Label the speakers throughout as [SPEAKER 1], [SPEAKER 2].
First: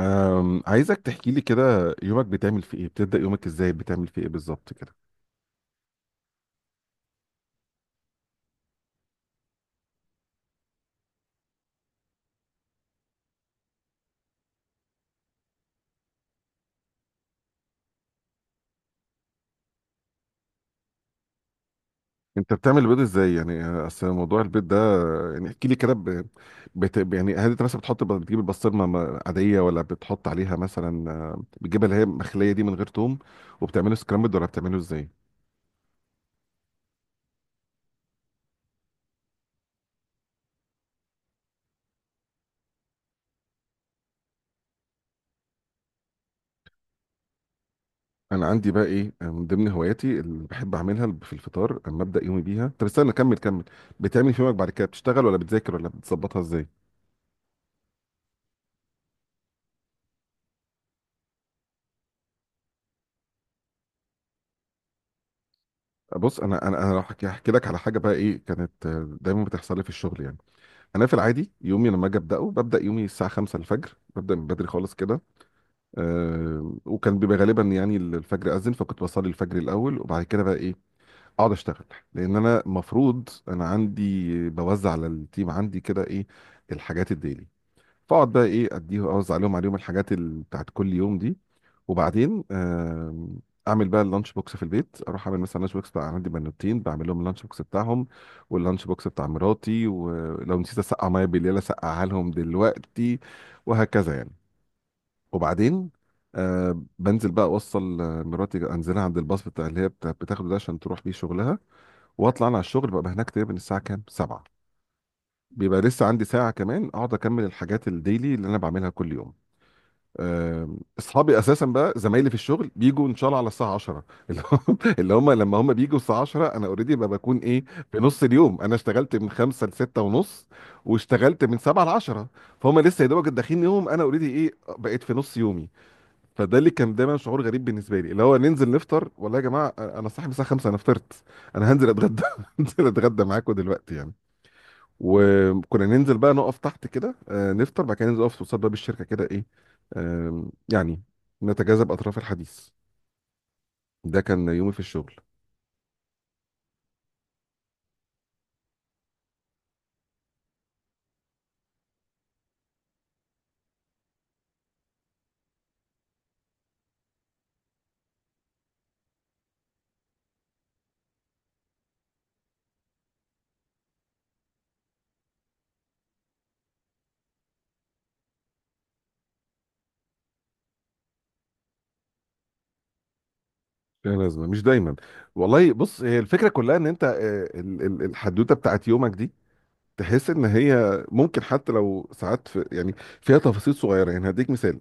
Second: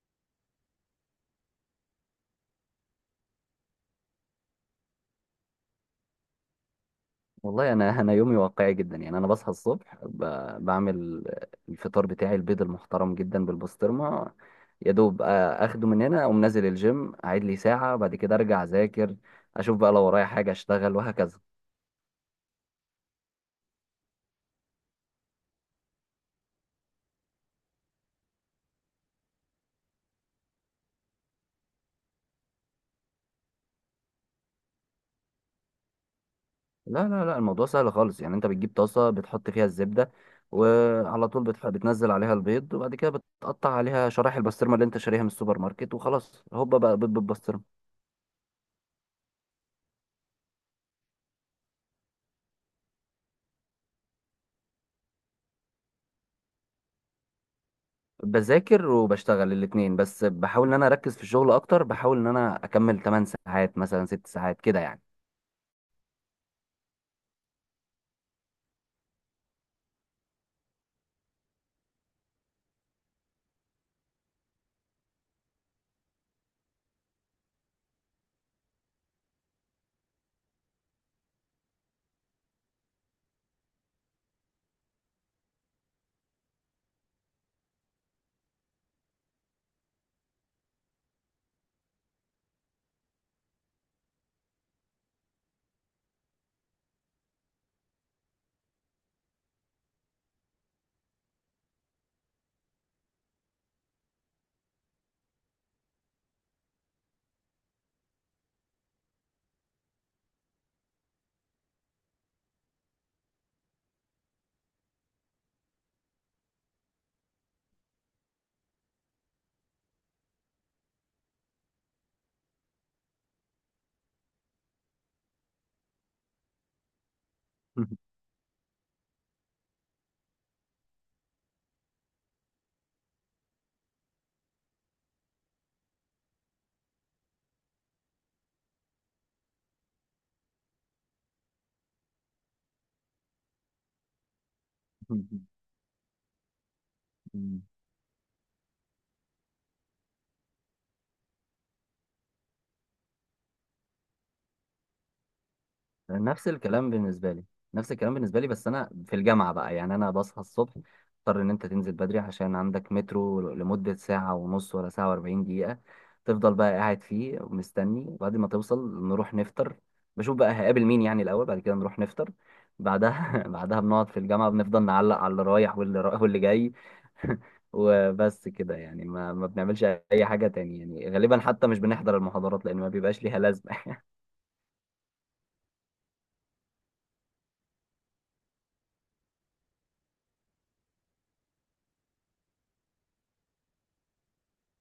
[SPEAKER 1] عايزك تحكي لي كده يومك بتعمل فيه ايه، بتبدأ يومك ازاي، بتعمل فيه ايه بالظبط كده؟
[SPEAKER 2] والله انا يومي واقعي جدا، يعني انا بصحى الصبح بعمل الفطار بتاعي، البيض المحترم جدا بالبسطرمه. يا دوب اخده من هنا، اقوم نازل الجيم، اعيد لي ساعه، بعد كده ارجع اذاكر، اشوف بقى لو ورايا حاجه اشتغل وهكذا.
[SPEAKER 1] انت بتعمل البيض ازاي يعني؟ اصل موضوع البيض ده يعني احكي لي كده يعني هل انت مثلا بتحط بتجيب البسطرمه عاديه ولا بتحط عليها مثلا بتجيبها اللي هي مخليه دي من غير توم، وبتعمله سكرامبل ولا بتعمله ازاي؟
[SPEAKER 2] لا لا لا، الموضوع سهل خالص، يعني انت بتجيب طاسه، بتحط فيها الزبده، وعلى طول بتنزل عليها البيض، وبعد كده بتقطع عليها شرايح البسطرمه اللي انت شاريها من السوبر ماركت، وخلاص هوبا بقى بيض بالبسطرمه.
[SPEAKER 1] انا عندي بقى ايه من ضمن هواياتي اللي بحب اعملها في الفطار اما ابدا يومي بيها. طب استنى كمل كمل. بتعمل في يومك بعد كده بتشتغل ولا بتذاكر ولا بتظبطها ازاي؟
[SPEAKER 2] بذاكر وبشتغل الاتنين، بس بحاول ان انا اركز في الشغل اكتر، بحاول ان انا اكمل 8 ساعات، مثلا 6 ساعات كده يعني.
[SPEAKER 1] بص انا انا لو هحكي هحكي لك على حاجه بقى ايه كانت دايما بتحصل لي في الشغل يعني. انا في العادي يومي لما اجي ابداه ببدا يومي الساعه 5 الفجر، ببدا من بدري خالص كده. أه، وكان بيبقى غالبا يعني الفجر اذن، فكنت بصلي الفجر الاول، وبعد كده بقى ايه اقعد اشتغل، لان انا مفروض انا عندي بوزع على التيم عندي كده ايه الحاجات الديلي. فاقعد بقى ايه اديه اوزع عليهم الحاجات بتاعت كل يوم دي. وبعدين اعمل بقى اللانش بوكس في البيت، اروح اعمل مثلا لانش بوكس، بقى عندي بنوتين بعمل لهم اللانش بوكس بتاعهم، واللانش بوكس بتاع مراتي، ولو نسيت اسقع ميه بالليل اسقعها لهم دلوقتي، وهكذا يعني. وبعدين آه، بنزل بقى اوصل مراتي، انزلها عند الباص بتاع اللي هي بتاخده ده عشان تروح بيه شغلها. واطلع انا على الشغل، ببقى هناك تقريبا الساعه كام؟ 7. بيبقى لسه عندي ساعه كمان اقعد اكمل الحاجات الديلي اللي انا بعملها كل يوم. اصحابي اساسا بقى زمايلي في الشغل بيجوا ان شاء الله على الساعه 10. اللي هم اللي هم لما هم بيجوا الساعه 10 انا اوريدي بكون ايه؟ في نص اليوم، انا اشتغلت من 5 ل 6 ونص، واشتغلت من 7 ل 10، فهم لسه يا دوبك داخلين يوم، انا اوريدي ايه بقيت في نص يومي. فده اللي كان دايما شعور غريب بالنسبه لي، اللي هو ننزل نفطر، والله يا جماعه انا صاحي من الساعه 5، انا فطرت، انا هنزل اتغدى هنزل اتغدى معاكم دلوقتي يعني. وكنا ننزل بقى نقف تحت كده نفطر، بعد كده ننزل نقف قصاد باب الشركه كده ايه يعني نتجاذب اطراف الحديث. ده كان يومي في الشغل.
[SPEAKER 2] نفس الكلام بالنسبه لي. نفس الكلام بالنسبه لي، بس انا في الجامعه بقى. يعني انا بصحى الصبح، اضطر ان انت تنزل بدري عشان عندك مترو لمده ساعه ونص، ولا ساعه و40 دقيقه، تفضل بقى قاعد فيه ومستني. وبعد ما توصل نروح نفطر، بشوف بقى هقابل مين يعني الاول، بعد كده نروح نفطر. بعدها بعدها بنقعد في الجامعه، بنفضل نعلق على اللي رايح واللي واللي جاي. وبس كده، يعني ما بنعملش اي حاجه تاني، يعني غالبا حتى مش بنحضر المحاضرات لان ما بيبقاش ليها لازمه.
[SPEAKER 1] لا لازمه مش دايما. والله بص، هي الفكره كلها ان انت الحدوته بتاعت يومك دي، تحس ان هي ممكن حتى لو ساعات في يعني فيها تفاصيل صغيره يعني. هديك مثال،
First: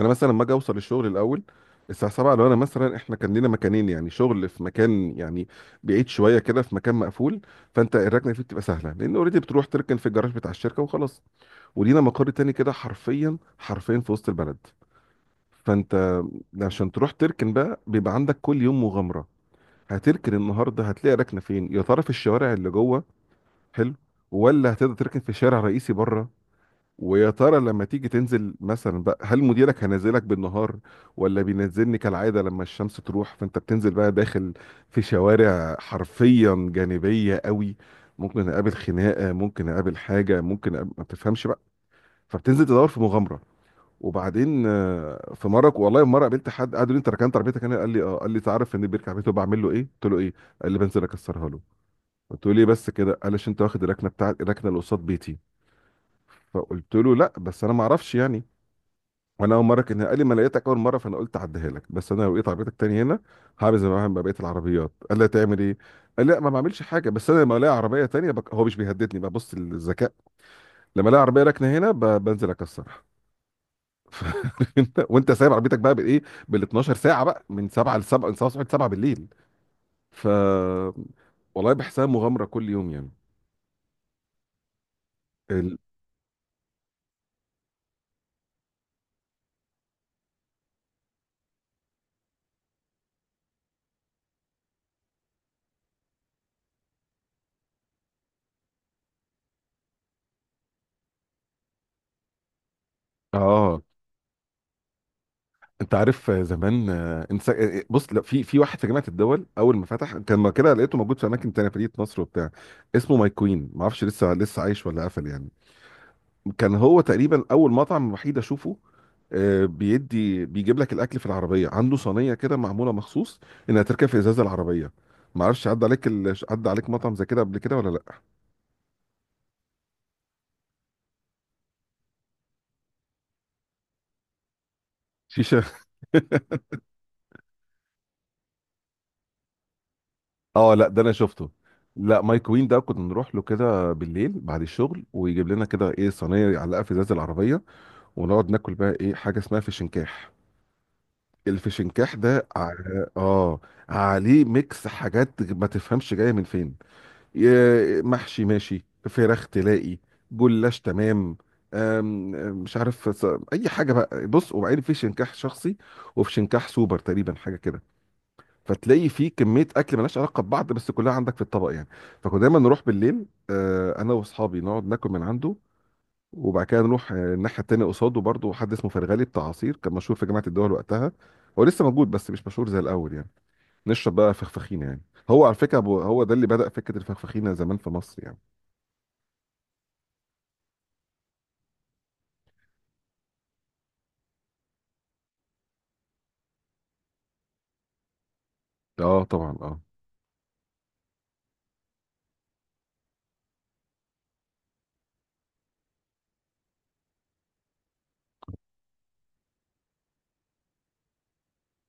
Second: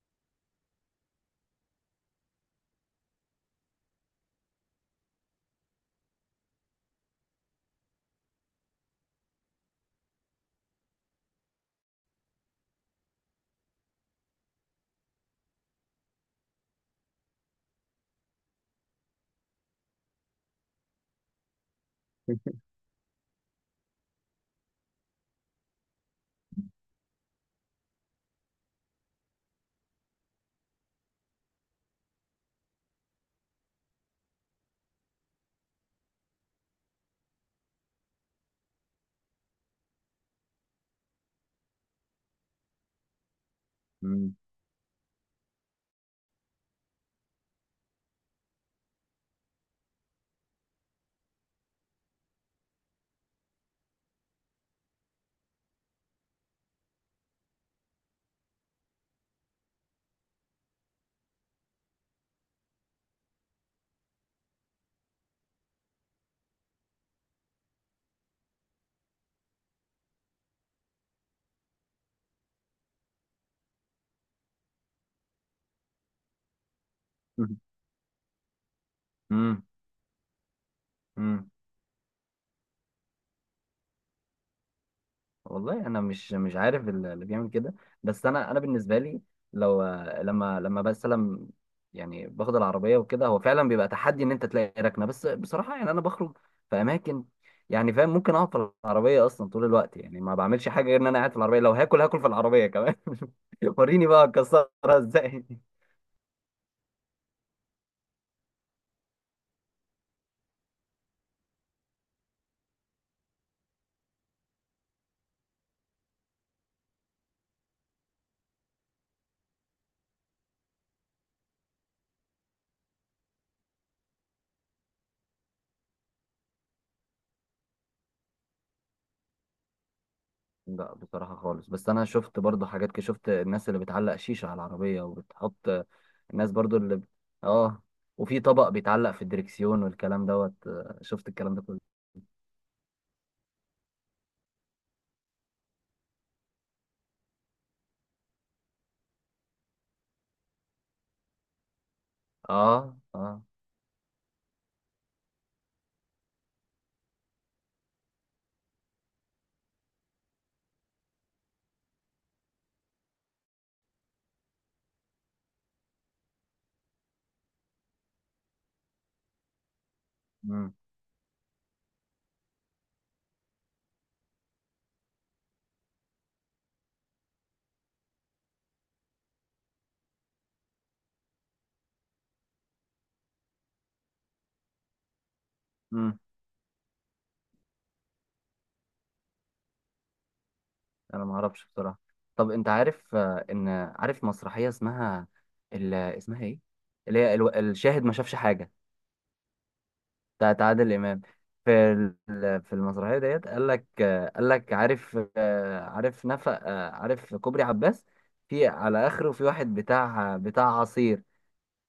[SPEAKER 1] انا مثلا لما اجي اوصل الشغل الاول الساعه 7، لو انا مثلا احنا كان لنا مكانين يعني، شغل في مكان يعني بعيد شويه كده في مكان مقفول، فانت الركنه فيه بتبقى سهله لان اوريدي بتروح تركن في الجراج بتاع الشركه وخلاص. ولينا مقر تاني كده حرفيا حرفيا في وسط البلد، فانت عشان تروح تركن بقى بيبقى عندك كل يوم مغامره. هتركن النهارده هتلاقي ركنه فين يا ترى؟ في الشوارع اللي جوه حلو، ولا هتقدر تركن في شارع رئيسي بره؟ ويا ترى لما تيجي تنزل مثلا بقى، هل مديرك هنزلك بالنهار ولا بينزلني كالعادة لما الشمس تروح؟ فانت بتنزل بقى داخل في شوارع حرفيا جانبية قوي، ممكن اقابل خناقة، ممكن اقابل حاجة، ممكن أقابل ما بتفهمش بقى. فبتنزل تدور في مغامرة.
[SPEAKER 2] مم.
[SPEAKER 1] وبعدين في مرة والله، مرة قابلت حد قعد يقول لي: انت ركنت عربيتك هنا؟ قال لي: اه. قال لي: تعرف ان بيركب عربيته بعمل له ايه؟ قلت له: ايه؟ قال لي: بنزل اكسرها له. قلت له: ليه بس كده؟ قال لي: عشان انت واخد الركنه بتاعت الركنه اللي قصاد بيتي. فقلت له: لا بس انا ما اعرفش يعني، وانا اول مره. كان قال لي: ما لقيتك اول مره فانا قلت اعديها لك، بس انا لو لقيت عربيتك تاني هنا هعمل زي ما بعمل مع بقيه العربيات. قال لي: تعمل ايه؟ قال لي: لا ما بعملش حاجه، بس انا لما الاقي عربيه تانيه هو مش بيهددني، ببص الذكاء، لما الاقي عربيه راكنه هنا بنزل اكسرها. وانت سايب عربيتك بقى بالايه؟ بال 12 ساعه بقى، من 7 ل 7، من 7 ل 7 بالليل.
[SPEAKER 2] مم.
[SPEAKER 1] ف
[SPEAKER 2] امم
[SPEAKER 1] والله بحسها مغامره كل يوم يعني. ال...
[SPEAKER 2] والله انا مش عارف اللي بيعمل كده. بس انا بالنسبه لي، لو لما لما بسلم، يعني باخد العربيه وكده، هو فعلا بيبقى تحدي ان انت تلاقي ركنه. بس بصراحه يعني انا بخرج في اماكن، يعني فاهم، ممكن اقعد في العربيه اصلا طول الوقت، يعني ما بعملش حاجه غير ان انا قاعد في العربيه، لو هاكل في العربيه كمان.
[SPEAKER 1] اه،
[SPEAKER 2] وريني بقى اكسرها ازاي.
[SPEAKER 1] انت عارف زمان انت بص، لا في واحد في جامعه الدول، اول ما فتح كان ما كده، لقيته موجود في اماكن تانية، في مدينه نصر وبتاع، اسمه ماي كوين، ما اعرفش لسه لسه عايش ولا قفل يعني. كان هو تقريبا اول مطعم وحيد اشوفه بيدي بيجيب لك الاكل في العربيه، عنده صينيه كده معموله مخصوص انها تركب في ازاز العربيه. ما اعرفش عدى عليك عدى عليك مطعم زي كده قبل كده ولا لا؟
[SPEAKER 2] لا بصراحة خالص، بس أنا شفت برضو حاجات كده. شفت الناس اللي بتعلق شيشة على العربية
[SPEAKER 1] شيشه
[SPEAKER 2] وبتحط، الناس برضو اه، وفي طبق بيتعلق في الدركسيون والكلام دوت.
[SPEAKER 1] اه لا ده انا
[SPEAKER 2] شفت
[SPEAKER 1] شفته.
[SPEAKER 2] الكلام ده كله.
[SPEAKER 1] لا، مايك وين ده كنا نروح له كده بالليل بعد الشغل، ويجيب لنا كده ايه صينيه يعلقها في ازاز العربيه، ونقعد ناكل بقى ايه حاجه اسمها فشنكاح. الفشنكاح ده
[SPEAKER 2] اه، اه.
[SPEAKER 1] اه عليه ميكس حاجات ما تفهمش جايه من فين، محشي ماشي، فراخ تلاقي، جلاش، تمام، أم- مش عارف اي حاجه بقى، بص. وبعدين في شنكاح شخصي، وفي شنكاح سوبر تقريبا حاجه كده، فتلاقي فيه كميه اكل ملهاش علاقه ببعض
[SPEAKER 2] امم
[SPEAKER 1] بس كلها عندك في الطبق يعني. فكنا دايما نروح بالليل انا واصحابي نقعد ناكل من عنده، وبعد كده نروح الناحيه التانيه قصاده برضه حد اسمه فرغالي بتاع عصير، كان مشهور في جامعه الدول وقتها، هو لسه موجود بس مش مشهور زي الاول يعني. نشرب بقى فخفخينه يعني. هو على فكره
[SPEAKER 2] امم
[SPEAKER 1] هو ده اللي بدأ فكره الفخفخينه زمان في مصر يعني.
[SPEAKER 2] أنا ما أعرفش بصراحة. طب أنت عارف إن عارف مسرحية اسمها، اسمها إيه؟ اللي هي الشاهد ما شافش حاجة،
[SPEAKER 1] اه طبعا اه.
[SPEAKER 2] بتاعت عادل امام. في في المسرحيه ديت، قال لك، قال لك عارف عارف نفق، عارف كوبري عباس، في على اخره في واحد بتاع عصير.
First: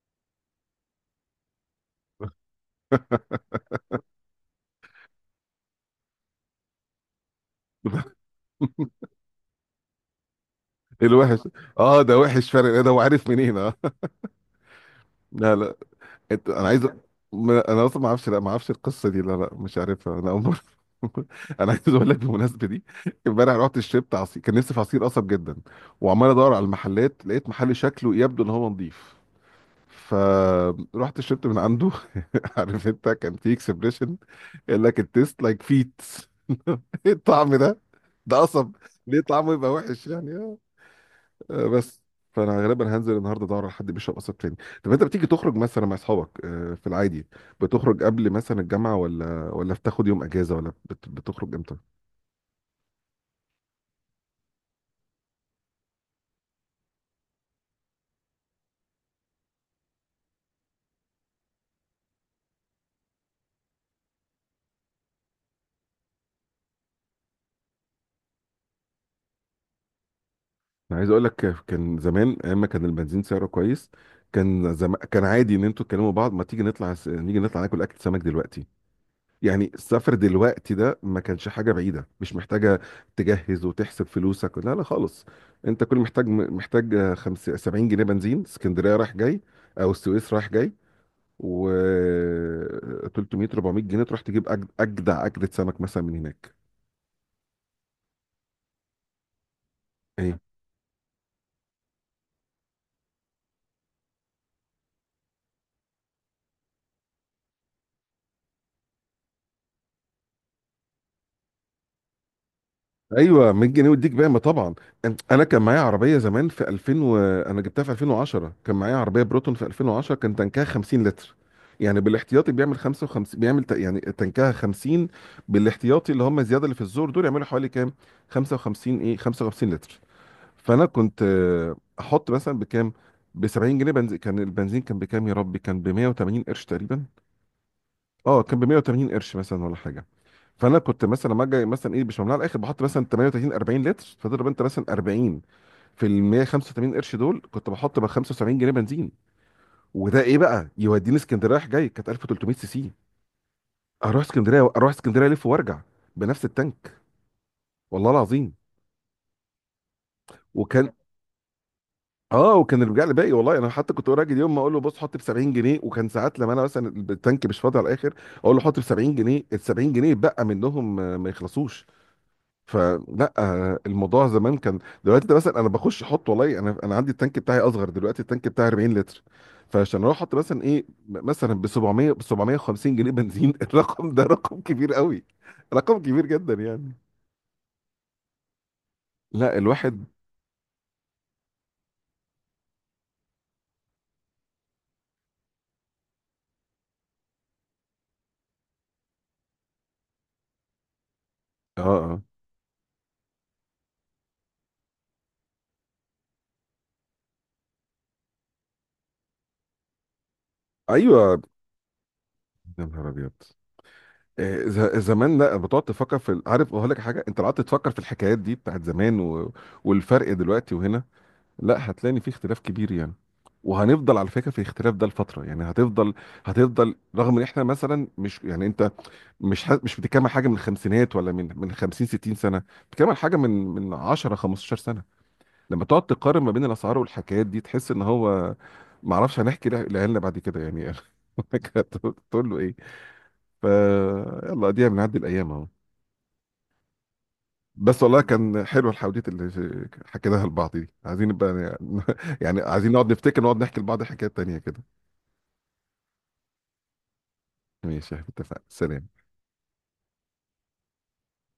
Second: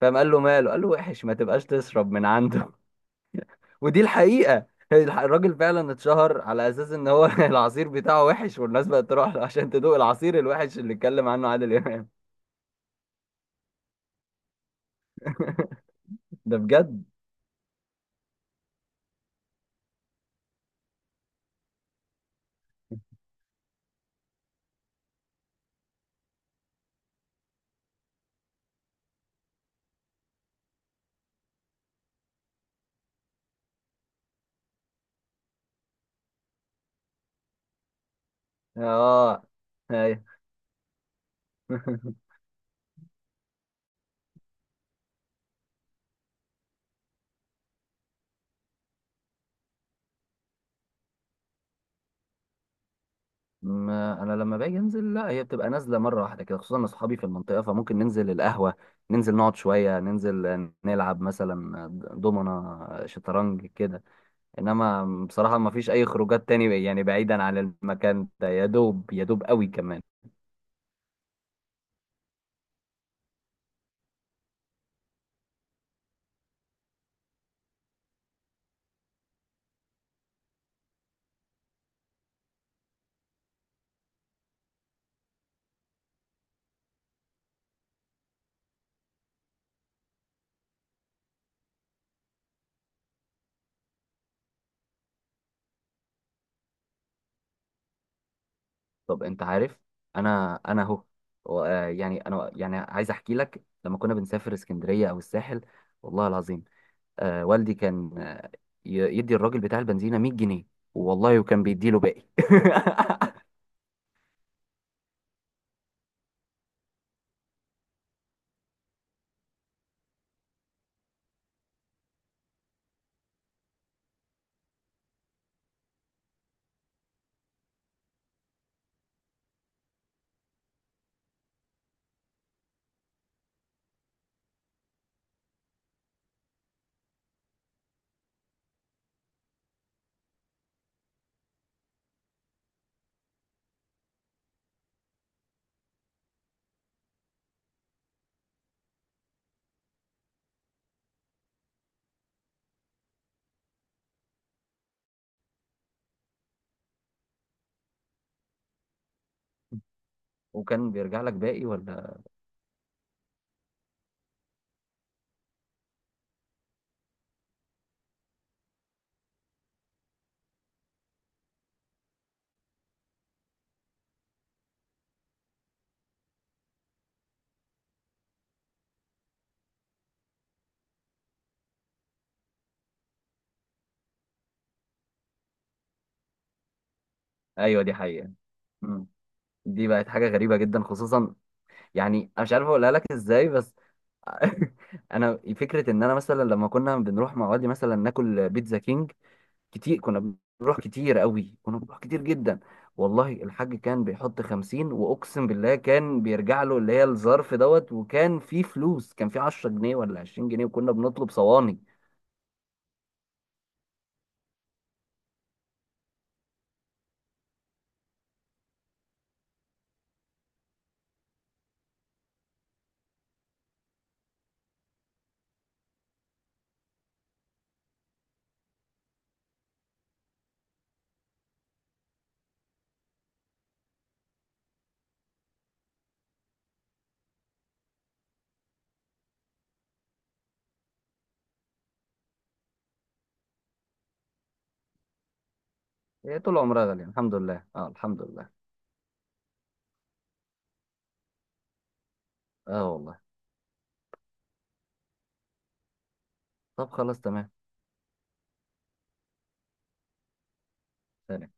[SPEAKER 2] فقام قال له ماله، قال له وحش، ما تبقاش تشرب من عنده. ودي الحقيقه. الراجل فعلا اتشهر على اساس ان هو العصير بتاعه وحش، والناس بقت تروح له عشان تدوق العصير الوحش اللي اتكلم
[SPEAKER 1] الوحش،
[SPEAKER 2] عنه عادل
[SPEAKER 1] اه
[SPEAKER 2] امام.
[SPEAKER 1] ده وحش فرق إيه ده، وعارف منين اه لا لا. انت
[SPEAKER 2] ده
[SPEAKER 1] انا عايز
[SPEAKER 2] بجد.
[SPEAKER 1] انا اصلا ما اعرفش، لا ما اعرفش القصه دي، لا لا مش عارفها، انا اول مره. انا عايز اقول لك بالمناسبه دي، امبارح رحت شربت عصير، كان نفسي في عصير قصب جدا، وعمال ادور على المحلات، لقيت محل شكله يبدو ان هو نظيف، فرحت شربت من عنده. عارف انت كان في اكسبريشن قال لك: التيست لايك فيت. الطعم ده، ده قصب، ليه
[SPEAKER 2] اه.
[SPEAKER 1] طعمه يبقى وحش
[SPEAKER 2] ايوه.
[SPEAKER 1] يعني؟ بس فانا غالبا هنزل النهارده ادور على حد بيشرب قصب تاني. طب انت بتيجي تخرج مثلا مع اصحابك في العادي، بتخرج قبل مثلا الجامعه ولا ولا بتاخد يوم اجازه ولا بتخرج امتى؟
[SPEAKER 2] ما انا لما باجي انزل، لا، هي بتبقى نازله مره واحده كده، خصوصا ان اصحابي في المنطقه، فممكن ننزل القهوه، ننزل نقعد شويه، ننزل نلعب مثلا دومنا شطرنج كده. انما بصراحه ما فيش اي خروجات تاني، يعني بعيدا عن المكان ده، يا دوب يا دوب قوي كمان.
[SPEAKER 1] انا عايز اقول لك كان زمان ايام ما كان البنزين سعره كويس، كان عادي ان انتوا تكلموا بعض: ما تيجي نطلع نيجي نطلع ناكل اكل سمك دلوقتي. يعني السفر دلوقتي ده ما كانش حاجه بعيده، مش محتاجه تجهز وتحسب فلوسك، لا لا خالص. انت كل محتاج 70 جنيه بنزين، اسكندريه رايح جاي او السويس رايح جاي، و 300 400 جنيه تروح تجيب اجدع اجدة سمك مثلا من هناك.
[SPEAKER 2] طب انت عارف،
[SPEAKER 1] ايه؟
[SPEAKER 2] انا اهو، يعني انا، يعني عايز احكي لك لما كنا بنسافر اسكندريه او الساحل، والله العظيم، والدي كان يدي الراجل بتاع البنزينة 100 جنيه، والله، وكان بيديله باقي.
[SPEAKER 1] ايوه، 100 جنيه وديك بقى طبعا. انا كان معايا عربيه زمان في 2000 و... انا جبتها في 2010، كان معايا عربيه بروتون، في 2010 كان تنكها 50 لتر، يعني بالاحتياطي بيعمل 55 بيعمل يعني تنكها 50 بالاحتياطي، اللي هم الزياده اللي في الزور دول يعملوا حوالي كام؟ 55. ايه، 55 لتر. فانا كنت احط مثلا بكام؟ ب 70 جنيه بنزين. كان البنزين كان بكام يا ربي؟ كان ب 180 قرش تقريبا. اه كان ب 180 قرش مثلا ولا حاجه. فانا كنت مثلا لما اجي مثلا ايه، مش ممنوع على الاخر، بحط مثلا 38 40 لتر، فتضرب انت مثلا 40 في ال 185 قرش دول، كنت بحط بقى 75 جنيه بنزين. وده ايه بقى يوديني اسكندريه رايح جاي. كانت 1300 سي سي، اروح اسكندريه، اروح اسكندريه الف وارجع بنفس التانك، والله العظيم. وكان
[SPEAKER 2] وكان بيرجع لك باقي ولا؟
[SPEAKER 1] اه، وكان الرجاع لي باقي، والله انا حتى كنت راجل يوم ما اقول له: بص حط ب 70 جنيه، وكان ساعات لما انا مثلا التانك مش فاضي على الاخر اقول له حط ب 70 جنيه، ال 70 جنيه بقى منهم ما يخلصوش. فلا الموضوع زمان كان، دلوقتي ده مثلا انا بخش احط، والله انا عندي التانك بتاعي اصغر دلوقتي، التانك بتاعي 40 لتر، فعشان اروح احط مثلا ايه مثلا ب 700 ب 750 جنيه بنزين. الرقم ده رقم كبير قوي، رقم كبير جدا يعني.
[SPEAKER 2] ايوه، دي حقيقة. مم.
[SPEAKER 1] لا
[SPEAKER 2] دي
[SPEAKER 1] الواحد
[SPEAKER 2] بقت حاجة غريبة جدا، خصوصا يعني انا مش عارف اقولها لك ازاي، بس انا فكرة ان انا مثلا لما كنا بنروح مع والدي مثلا ناكل بيتزا كينج، كتير كنا بنروح، كتير قوي كنا
[SPEAKER 1] اه
[SPEAKER 2] بنروح
[SPEAKER 1] اه
[SPEAKER 2] كتير جدا. والله الحاج كان بيحط 50 واقسم بالله كان بيرجع له اللي هي الظرف دوت، وكان فيه فلوس، كان فيه 10 جنيه ولا 20 جنيه، وكنا بنطلب
[SPEAKER 1] ايوه
[SPEAKER 2] صواني.
[SPEAKER 1] يا نهار ابيض. زمان لا بتقعد تفكر في عارف اقول لك حاجه؟ انت لو قعدت تفكر في الحكايات دي بتاعت زمان و... والفرق دلوقتي وهنا، لا هتلاقي إن في اختلاف كبير يعني. وهنفضل على فكره في الاختلاف ده لفتره يعني، هتفضل هتفضل رغم ان احنا مثلا مش، يعني انت مش مش بتتكلم عن حاجه من الخمسينات ولا من 50 60 سنه، بتتكلم عن حاجه من 10 15 سنه. لما تقعد تقارن ما بين الاسعار والحكايات دي تحس ان هو، ما اعرفش هنحكي لعيالنا بعد كده يعني. تقول له ايه؟ فيلا دي بنعدي الايام اهو.
[SPEAKER 2] هي طول عمرها غالية، الحمد لله، اه،
[SPEAKER 1] بس والله
[SPEAKER 2] الحمد لله،
[SPEAKER 1] كان حلو الحواديت اللي حكيناها لبعض دي، عايزين نبقى يعني
[SPEAKER 2] اه
[SPEAKER 1] عايزين نقعد
[SPEAKER 2] والله.
[SPEAKER 1] نفتكر، نقعد نحكي لبعض حكايات تانية كده.
[SPEAKER 2] طب خلاص تمام.
[SPEAKER 1] ماشي، اتفقنا، سلام.
[SPEAKER 2] سلام.